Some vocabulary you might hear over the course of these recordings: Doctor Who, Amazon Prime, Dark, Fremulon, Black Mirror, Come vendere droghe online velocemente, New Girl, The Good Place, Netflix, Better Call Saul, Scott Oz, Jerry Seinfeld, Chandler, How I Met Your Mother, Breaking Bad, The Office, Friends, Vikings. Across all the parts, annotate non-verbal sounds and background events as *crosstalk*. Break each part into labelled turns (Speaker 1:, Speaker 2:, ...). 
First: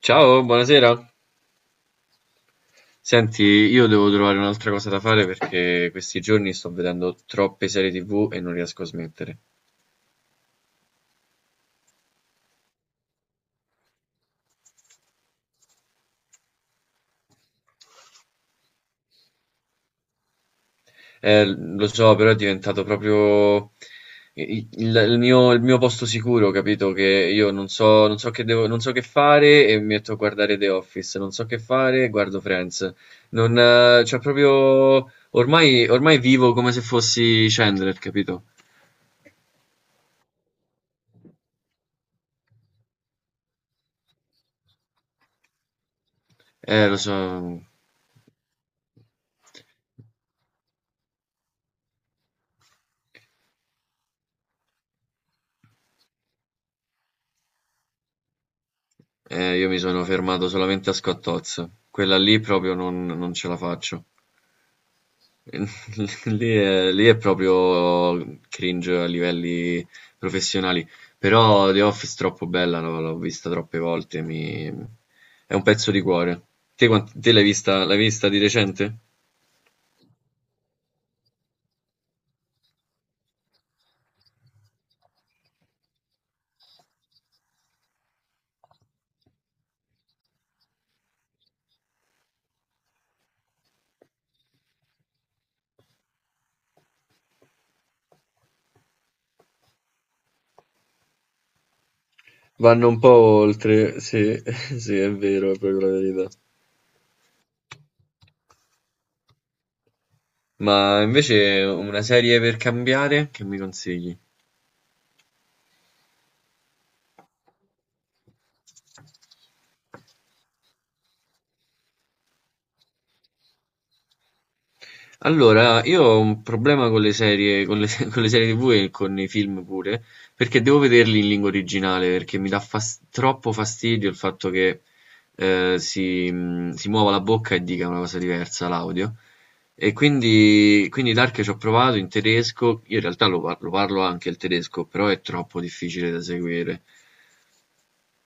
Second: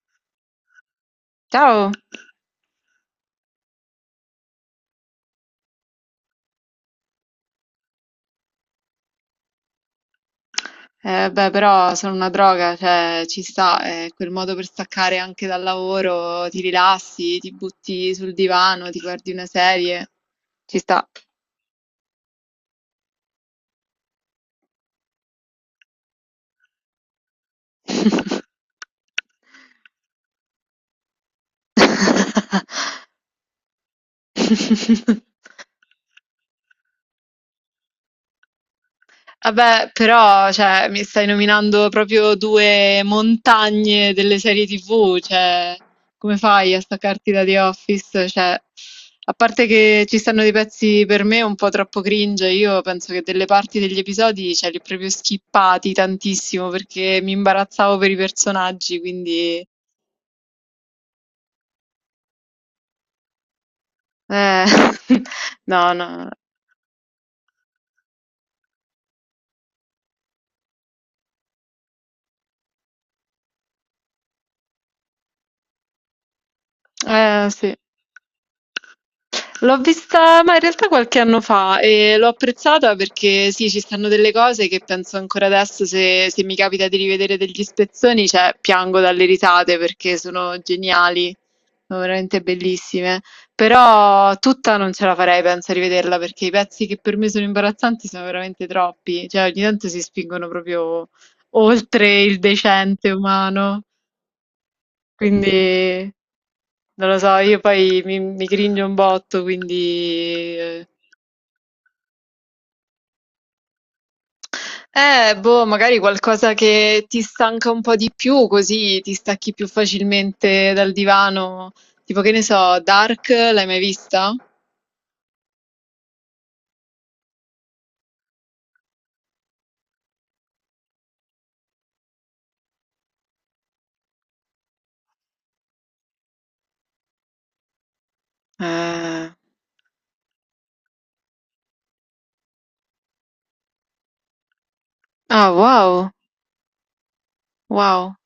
Speaker 1: Ciao, buonasera.
Speaker 2: Ciao!
Speaker 1: Senti, io devo trovare un'altra cosa da fare perché questi giorni sto vedendo troppe serie TV e non riesco a smettere.
Speaker 2: Beh, però sono una droga, cioè ci sta, è quel modo per staccare anche dal lavoro, ti rilassi, ti butti sul divano, ti guardi una serie, ci sta.
Speaker 1: Lo so, però è diventato proprio il mio posto sicuro, capito? Che io non so che devo, non so che fare e mi metto a guardare The Office, non so che fare e guardo Friends.
Speaker 2: *laughs*
Speaker 1: Non, Cioè proprio ormai vivo come se fossi Chandler, capito?
Speaker 2: Vabbè, però, cioè, mi stai nominando proprio due montagne delle serie TV, cioè, come fai a
Speaker 1: Lo
Speaker 2: staccarti da The
Speaker 1: so.
Speaker 2: Office? Cioè, a parte che ci stanno dei pezzi per me un po' troppo cringe, io penso che delle parti degli episodi, cioè, li ho proprio skippati tantissimo perché mi imbarazzavo per i personaggi, quindi.
Speaker 1: Io mi sono fermato solamente a Scott Oz. Quella lì proprio non ce la faccio.
Speaker 2: eh, *laughs* no,
Speaker 1: *laughs*
Speaker 2: no.
Speaker 1: Lì è proprio cringe a livelli professionali. Però The Office troppo bella, no? L'ho vista troppe volte, è un pezzo di cuore. Te, te l'hai
Speaker 2: Sì.
Speaker 1: vista, l'hai vista di recente?
Speaker 2: L'ho vista, ma in realtà qualche anno fa e l'ho apprezzata perché sì, ci stanno delle cose che penso ancora adesso, se mi capita di rivedere degli spezzoni, cioè piango dalle risate perché sono geniali, sono veramente bellissime. Però tutta non ce la farei, penso, a rivederla perché i pezzi che per me sono imbarazzanti sono veramente troppi, cioè ogni tanto si spingono proprio oltre il
Speaker 1: Vanno un po'
Speaker 2: decente umano.
Speaker 1: oltre, sì, *laughs* sì, è vero, è proprio la
Speaker 2: Quindi
Speaker 1: verità.
Speaker 2: non lo so, io poi mi cringio un botto, quindi
Speaker 1: Ma invece una serie per cambiare, che mi consigli?
Speaker 2: boh, magari qualcosa che ti stanca un po' di più, così ti stacchi più facilmente dal divano. Tipo che ne so, Dark, l'hai mai vista?
Speaker 1: Allora, io ho un problema con le serie, *laughs* con le serie TV e con i film pure, perché devo vederli in lingua originale, perché mi dà troppo fastidio il fatto che si muova la bocca e dica una cosa diversa l'audio.
Speaker 2: Eh,
Speaker 1: E quindi Dark ci ho provato in tedesco, io in realtà lo parlo anche il tedesco, però è
Speaker 2: Ah,
Speaker 1: troppo
Speaker 2: wow,
Speaker 1: difficile da seguire.
Speaker 2: wow,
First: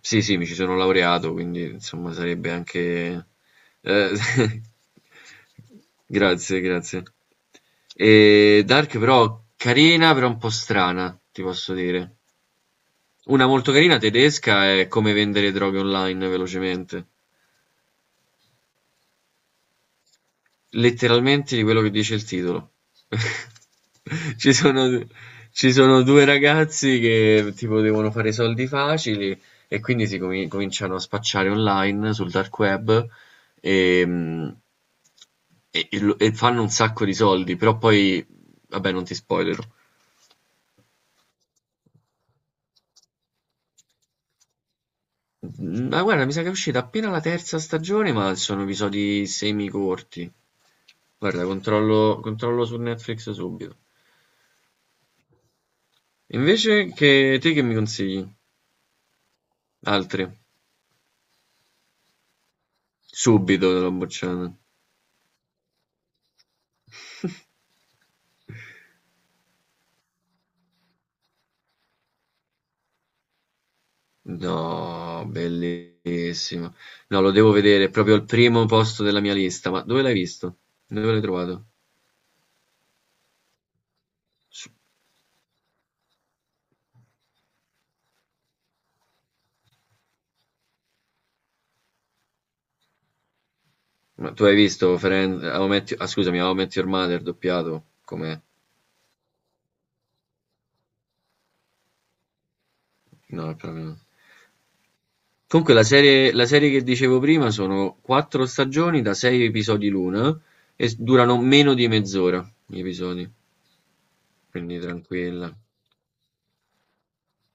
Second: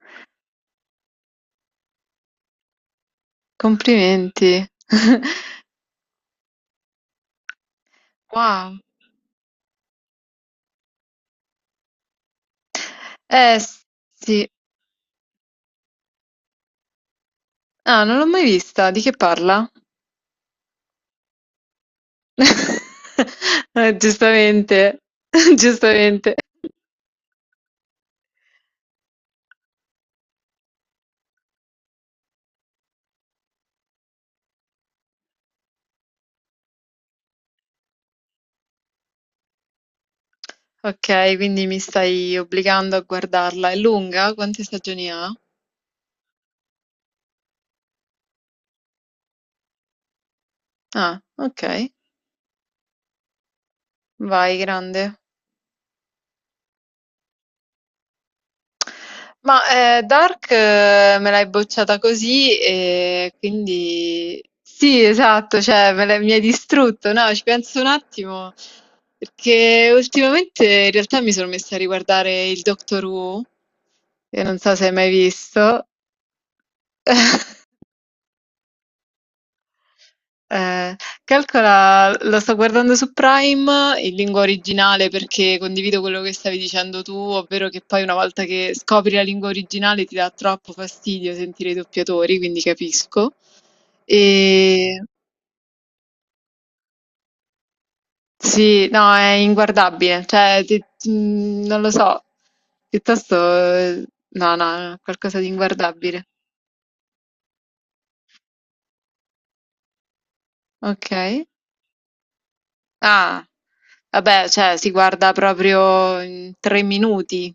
Speaker 1: Sì, sì, mi ci sono laureato, quindi insomma sarebbe anche. eh, *laughs*
Speaker 2: complimenti. *laughs*
Speaker 1: Grazie, grazie. E
Speaker 2: Wow.
Speaker 1: Dark però carina, però un po' strana, ti posso dire. Una
Speaker 2: Eh
Speaker 1: molto carina
Speaker 2: sì.
Speaker 1: tedesca è Come vendere droghe online velocemente.
Speaker 2: Ah, non l'ho mai vista. Di che parla?
Speaker 1: Letteralmente di quello che dice il titolo.
Speaker 2: *laughs*
Speaker 1: *laughs* Ci
Speaker 2: Giustamente,
Speaker 1: sono,
Speaker 2: *laughs*
Speaker 1: ci sono due
Speaker 2: giustamente.
Speaker 1: ragazzi che tipo devono fare soldi facili e quindi cominciano a spacciare online sul dark web e, mm, e fanno un sacco di soldi, però poi, vabbè, non ti spoilerò.
Speaker 2: Ok, quindi mi stai obbligando a guardarla. È lunga? Quante stagioni ha?
Speaker 1: Ma guarda, mi sa che è uscita appena la terza stagione, ma sono episodi semicorti.
Speaker 2: Ah,
Speaker 1: Guarda,
Speaker 2: ok,
Speaker 1: controllo su Netflix subito.
Speaker 2: vai, grande.
Speaker 1: Invece che te che mi consigli?
Speaker 2: Ma
Speaker 1: Altri?
Speaker 2: Dark me l'hai bocciata così e
Speaker 1: Subito l'ho
Speaker 2: quindi
Speaker 1: bocciato.
Speaker 2: sì, esatto, cioè mi hai distrutto, no? Ci penso un attimo perché ultimamente in realtà mi sono messa a riguardare il Doctor Who, che non so se hai mai
Speaker 1: No,
Speaker 2: visto.
Speaker 1: bellissimo. No,
Speaker 2: *laughs*
Speaker 1: lo devo vedere, è proprio al primo posto della mia lista. Ma dove l'hai visto?
Speaker 2: Ehm,
Speaker 1: Dove l'hai trovato?
Speaker 2: calcola, lo sto guardando su Prime in lingua
Speaker 1: Su-
Speaker 2: originale perché condivido quello che stavi dicendo tu, ovvero che poi una volta che scopri la lingua originale ti dà troppo fastidio sentire i doppiatori, quindi capisco.
Speaker 1: Ma tu hai visto
Speaker 2: E
Speaker 1: Friends, ah, scusami, How I Met Your Mother doppiato? Com'è?
Speaker 2: sì, no, è inguardabile, cioè non lo so, piuttosto
Speaker 1: No, è proprio, no.
Speaker 2: no, no, qualcosa di
Speaker 1: Comunque la
Speaker 2: inguardabile.
Speaker 1: serie la serie che dicevo prima sono 4 stagioni da 6 episodi l'una e s
Speaker 2: Ok.
Speaker 1: durano meno di mezz'ora gli episodi,
Speaker 2: Ah, vabbè, cioè
Speaker 1: quindi
Speaker 2: si guarda
Speaker 1: tranquilla.
Speaker 2: proprio in 3 minuti.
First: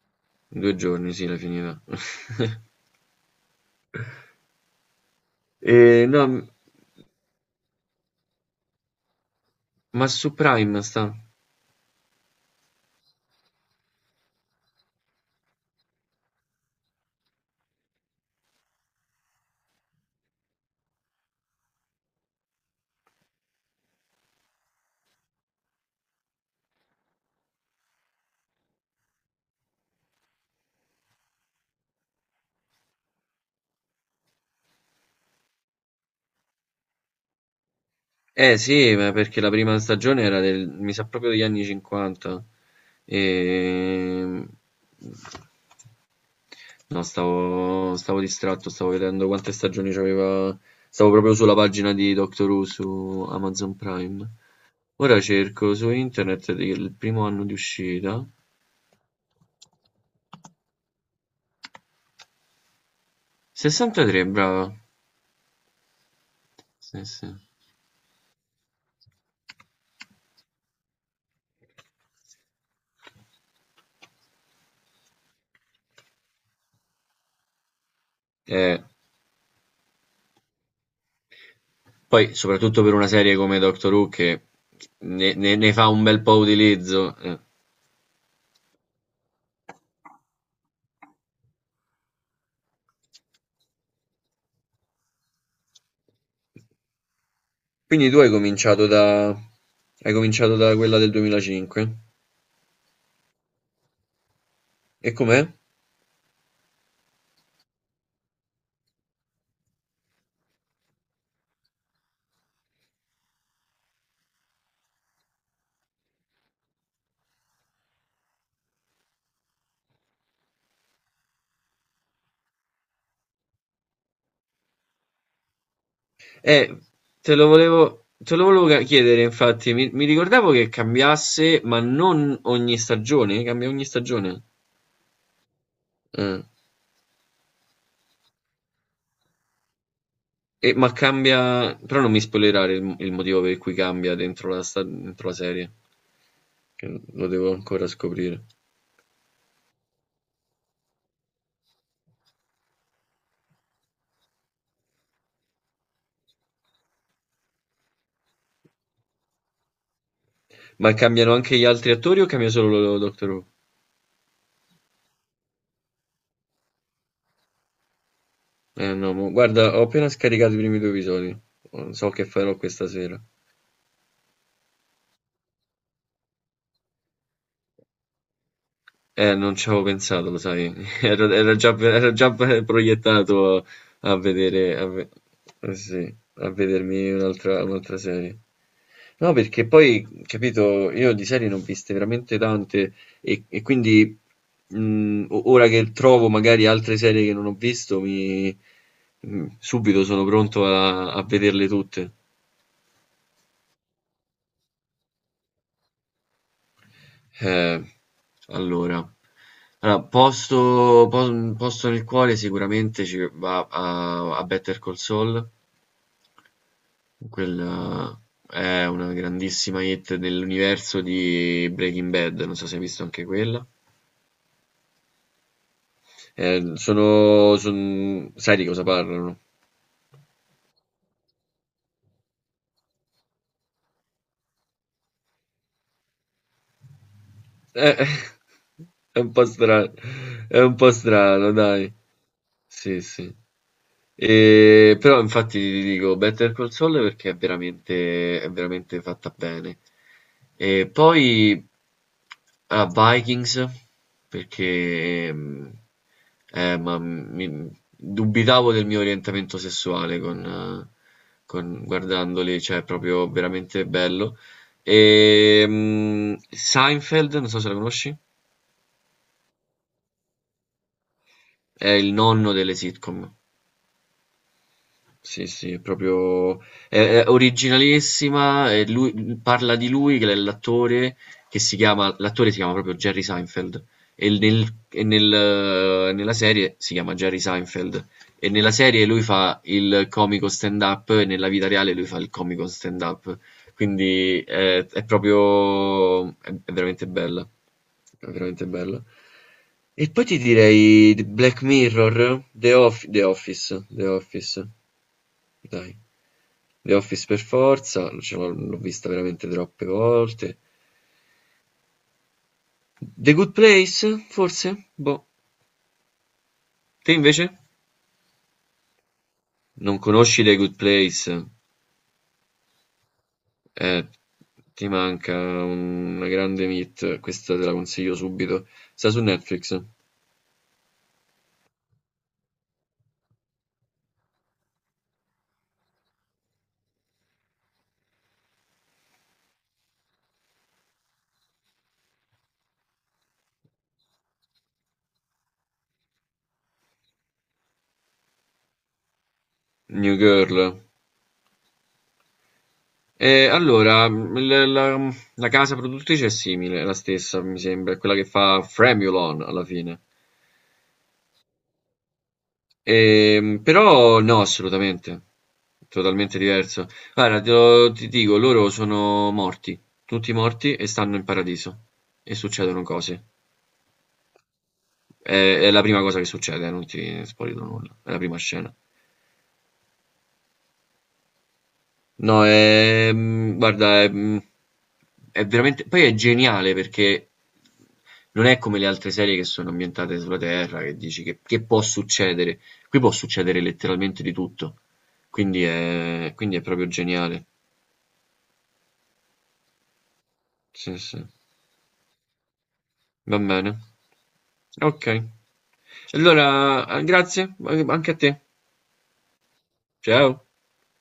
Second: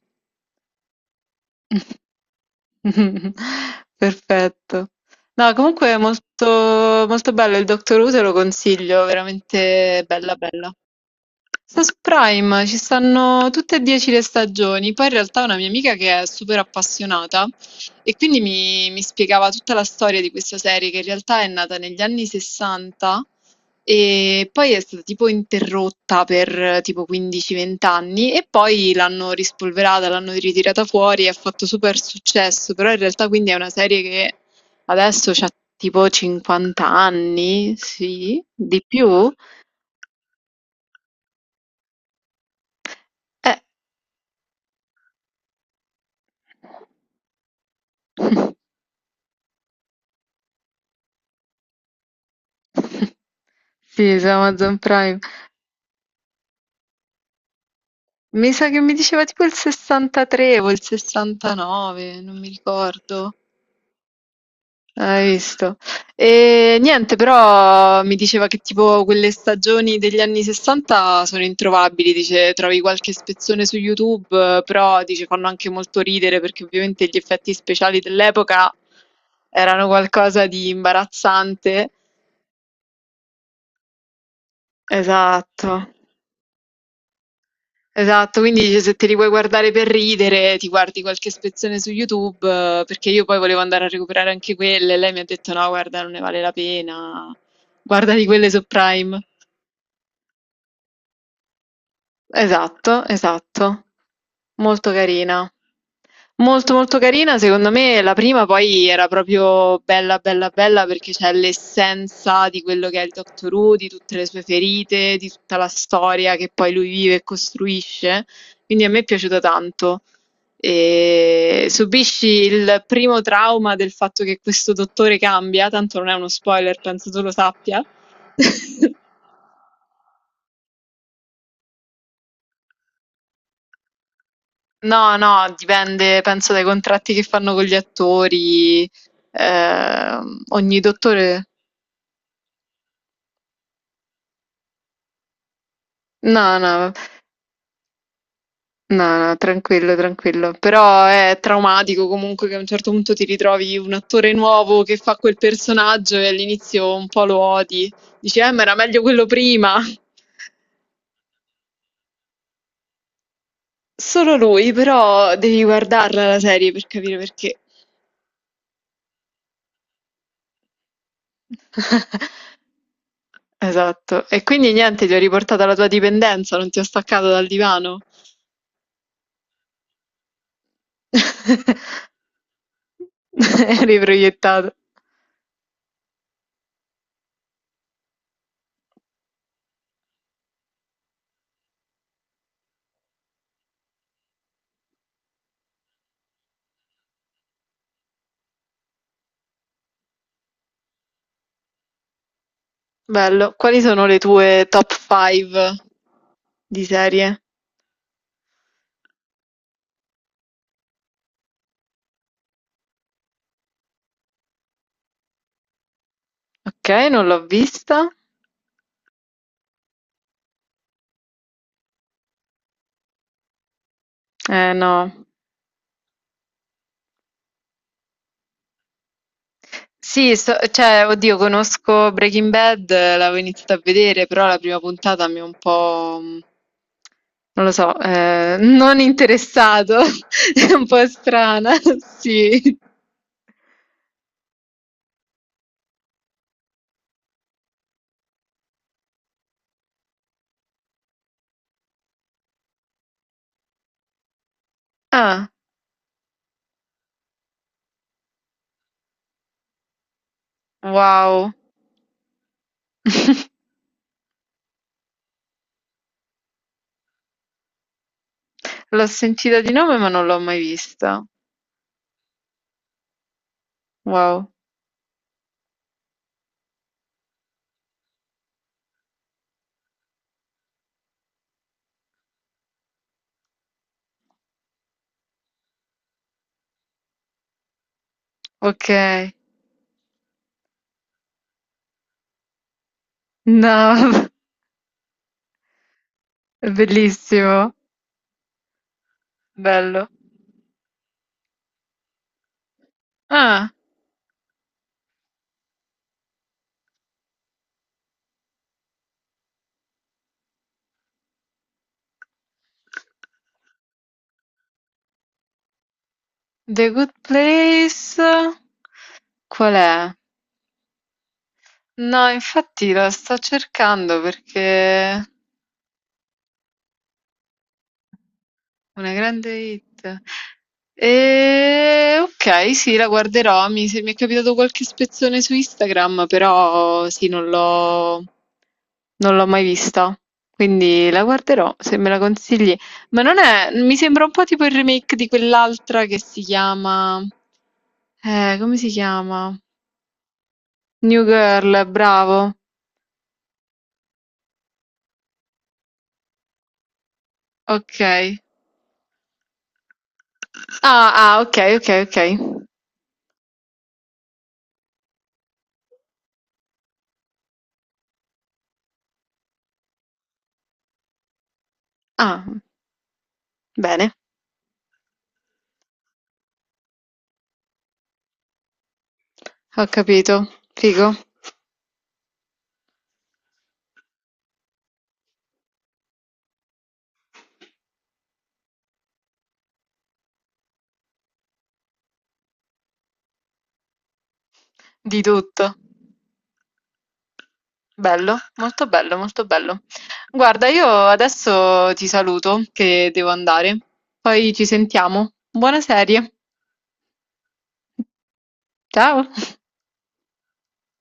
Speaker 1: In 2 giorni sì l'hai finita. *laughs*
Speaker 2: *laughs* Perfetto. No,
Speaker 1: E
Speaker 2: comunque è
Speaker 1: no, m
Speaker 2: molto, molto bello il Doctor Who, te lo consiglio, veramente
Speaker 1: ma su
Speaker 2: bella bella.
Speaker 1: Prime sta?
Speaker 2: Su Prime ci stanno tutte e 10 le stagioni, poi in realtà una mia amica che è super appassionata e quindi mi spiegava tutta la storia di questa serie che in realtà è nata negli anni 60 e poi è stata tipo interrotta per tipo 15-20 anni e poi l'hanno rispolverata, l'hanno ritirata fuori e ha fatto super successo, però in realtà quindi è una serie che adesso ha tipo 50 anni, sì,
Speaker 1: Eh
Speaker 2: di
Speaker 1: sì, ma
Speaker 2: più.
Speaker 1: perché la prima stagione era del mi sa proprio degli anni '50.
Speaker 2: Eh.
Speaker 1: ehm No, stavo
Speaker 2: *laughs*
Speaker 1: distratto, stavo vedendo quante stagioni c'aveva. Stavo proprio sulla pagina di Doctor Who
Speaker 2: *laughs*
Speaker 1: su Amazon
Speaker 2: Sì, su
Speaker 1: Prime.
Speaker 2: Amazon Prime.
Speaker 1: Ora cerco su internet il primo anno di uscita.
Speaker 2: Mi sa che mi diceva tipo il 63 o il 69, non mi ricordo.
Speaker 1: 63, brava.
Speaker 2: Hai visto? E
Speaker 1: Sì,
Speaker 2: niente,
Speaker 1: sì.
Speaker 2: però mi diceva che tipo quelle stagioni degli anni 60 sono introvabili, dice trovi qualche spezzone su YouTube, però dice fanno anche molto ridere perché ovviamente gli effetti speciali dell'epoca
Speaker 1: Eh,
Speaker 2: erano qualcosa di imbarazzante.
Speaker 1: poi, soprattutto per una serie come Doctor Who che ne, ne-
Speaker 2: Esatto.
Speaker 1: ne fa un bel po' utilizzo.
Speaker 2: Esatto, quindi dice, se te li vuoi guardare per ridere, ti guardi qualche spezzone su YouTube, perché io poi volevo andare a recuperare anche quelle, e lei mi ha detto no, guarda, non ne vale la pena,
Speaker 1: Quindi tu
Speaker 2: guardati
Speaker 1: hai
Speaker 2: quelle su
Speaker 1: cominciato
Speaker 2: Prime.
Speaker 1: da, hai cominciato da quella del 2005.
Speaker 2: Esatto, esatto. Molto
Speaker 1: E com'è?
Speaker 2: carina. Molto molto carina, secondo me la prima poi era proprio bella bella bella perché c'è l'essenza di quello che è il Doctor Who, di tutte le sue ferite, di tutta la storia che poi lui vive e costruisce, quindi a me è piaciuta tanto. E subisci il primo trauma del fatto che questo dottore cambia, tanto non è uno
Speaker 1: Eh,
Speaker 2: spoiler, penso tu lo
Speaker 1: te lo
Speaker 2: sappia.
Speaker 1: volevo, te lo volevo ca- chiedere, infatti, mi ricordavo che cambiasse, ma non ogni stagione, cambia ogni stagione.
Speaker 2: No, no, dipende,
Speaker 1: Eh,
Speaker 2: penso dai contratti che fanno con gli attori. ehm, ogni
Speaker 1: ma
Speaker 2: dottore.
Speaker 1: cambia, però non mi spoilerare il motivo per cui cambia dentro la serie,
Speaker 2: No, no,
Speaker 1: che lo devo ancora scoprire.
Speaker 2: no, no, tranquillo, tranquillo. Però è traumatico comunque che a un certo punto ti ritrovi un attore nuovo che fa quel personaggio e all'inizio un po' lo odi. Dici, ma era meglio quello prima.
Speaker 1: Ma cambiano anche gli altri attori o cambia solo Doctor Who?
Speaker 2: Solo lui, però devi guardarla la serie per capire perché.
Speaker 1: Eh no, guarda, ho appena scaricato i primi due episodi, non so che
Speaker 2: *laughs*
Speaker 1: farò questa sera.
Speaker 2: Esatto. E quindi niente, ti ho riportato alla tua dipendenza, non ti ho staccato dal divano.
Speaker 1: Non ci avevo pensato, lo sai, *laughs* ero, ero
Speaker 2: *laughs*
Speaker 1: già, ero già proiettato
Speaker 2: Eri
Speaker 1: a
Speaker 2: proiettato.
Speaker 1: vedere, a, ve- eh sì, a vedermi un'altra serie. No, perché poi, capito, io di serie ne ho viste veramente tante e quindi ora che trovo magari altre serie che non ho visto, subito sono pronto a vederle tutte.
Speaker 2: Bello. Quali sono le tue top 5 di serie?
Speaker 1: Eh, allora, allora, posto nel cuore sicuramente ci va a Better Call Saul,
Speaker 2: Ok, non l'ho vista.
Speaker 1: quella è una grandissima hit dell'universo di Breaking Bad, non so se hai visto anche quella.
Speaker 2: Eh no.
Speaker 1: Sai di cosa parlano?
Speaker 2: Sì, cioè, oddio, conosco Breaking Bad, l'avevo iniziata a vedere, però la prima puntata mi ha un po'. Non lo
Speaker 1: Eh,
Speaker 2: so,
Speaker 1: *laughs*
Speaker 2: non
Speaker 1: è un po' strano,
Speaker 2: interessato, *laughs*
Speaker 1: è
Speaker 2: è
Speaker 1: un
Speaker 2: un
Speaker 1: po'
Speaker 2: po'
Speaker 1: strano,
Speaker 2: strana,
Speaker 1: dai.
Speaker 2: *laughs* sì.
Speaker 1: Sì, sì. E, però infatti ti dico Better Call Saul perché è veramente fatta bene. E poi a Vikings perché
Speaker 2: Ah,
Speaker 1: dubitavo del mio orientamento sessuale
Speaker 2: wow.
Speaker 1: guardandoli, cioè è proprio
Speaker 2: *laughs*
Speaker 1: veramente bello. E, Seinfeld, non so se la conosci,
Speaker 2: L'ho sentita di nome ma non l'ho mai vista.
Speaker 1: è il nonno delle sitcom.
Speaker 2: Wow,
Speaker 1: Sì, sì, è originalissima e lui parla di lui che è l'attore che si chiama, l'attore si chiama proprio Jerry Seinfeld e, nella serie si chiama Jerry Seinfeld e nella serie lui
Speaker 2: okay.
Speaker 1: fa il comico stand up e nella vita reale lui fa il comico stand up.
Speaker 2: No, *laughs*
Speaker 1: Quindi è, è proprio è,
Speaker 2: è
Speaker 1: è veramente bella,
Speaker 2: bellissimo,
Speaker 1: è veramente bella.
Speaker 2: bello.
Speaker 1: E poi ti direi Black Mirror, The
Speaker 2: Ah,
Speaker 1: Office, The Office. Dai. The Office per forza, ce l'ho vista veramente troppe volte. The Good Place, forse? Boh.
Speaker 2: The Good
Speaker 1: Te invece?
Speaker 2: Place, qual
Speaker 1: Non
Speaker 2: è?
Speaker 1: conosci The Good Place?
Speaker 2: No, infatti la sto
Speaker 1: Eh,
Speaker 2: cercando
Speaker 1: ti
Speaker 2: perché
Speaker 1: manca una grande hit, questa te la consiglio subito. Sta
Speaker 2: una
Speaker 1: su
Speaker 2: grande
Speaker 1: Netflix,
Speaker 2: hit. E. Ok, sì, la guarderò. Mi, se- mi è capitato qualche spezzone su Instagram, però sì, non l'ho mai vista. Quindi la guarderò se me la consigli. Ma non è, mi sembra un po' tipo il remake di quell'altra che si chiama. Come si chiama?
Speaker 1: New Girl.
Speaker 2: New Girl, bravo.
Speaker 1: E allora, la casa produttrice è simile, è la stessa, mi sembra, è
Speaker 2: Ok.
Speaker 1: quella che fa Fremulon alla fine.
Speaker 2: Ah, ah, ok, ok, ok.
Speaker 1: Però no, assolutamente, totalmente diverso. Guarda, ti dico, loro sono morti, tutti morti e stanno in paradiso e
Speaker 2: Ah,
Speaker 1: succedono cose.
Speaker 2: bene,
Speaker 1: È, è la prima cosa che succede, non ti spoilerò nulla, è la prima scena.
Speaker 2: ho capito. Figo.
Speaker 1: No, guarda, è veramente, poi è geniale perché non è come le altre serie che sono ambientate sulla Terra, che dici che, può succedere. Qui può succedere letteralmente di tutto,
Speaker 2: Di
Speaker 1: quindi
Speaker 2: tutto.
Speaker 1: è, quindi è proprio geniale.
Speaker 2: Bello, molto bello, molto bello. Guarda, io
Speaker 1: Sì, sì.
Speaker 2: adesso ti saluto che devo
Speaker 1: Va
Speaker 2: andare.
Speaker 1: bene.
Speaker 2: Poi ci
Speaker 1: Ok.
Speaker 2: sentiamo. Buona serie.
Speaker 1: Allora, grazie anche a te.
Speaker 2: Ciao.
Speaker 1: Ciao.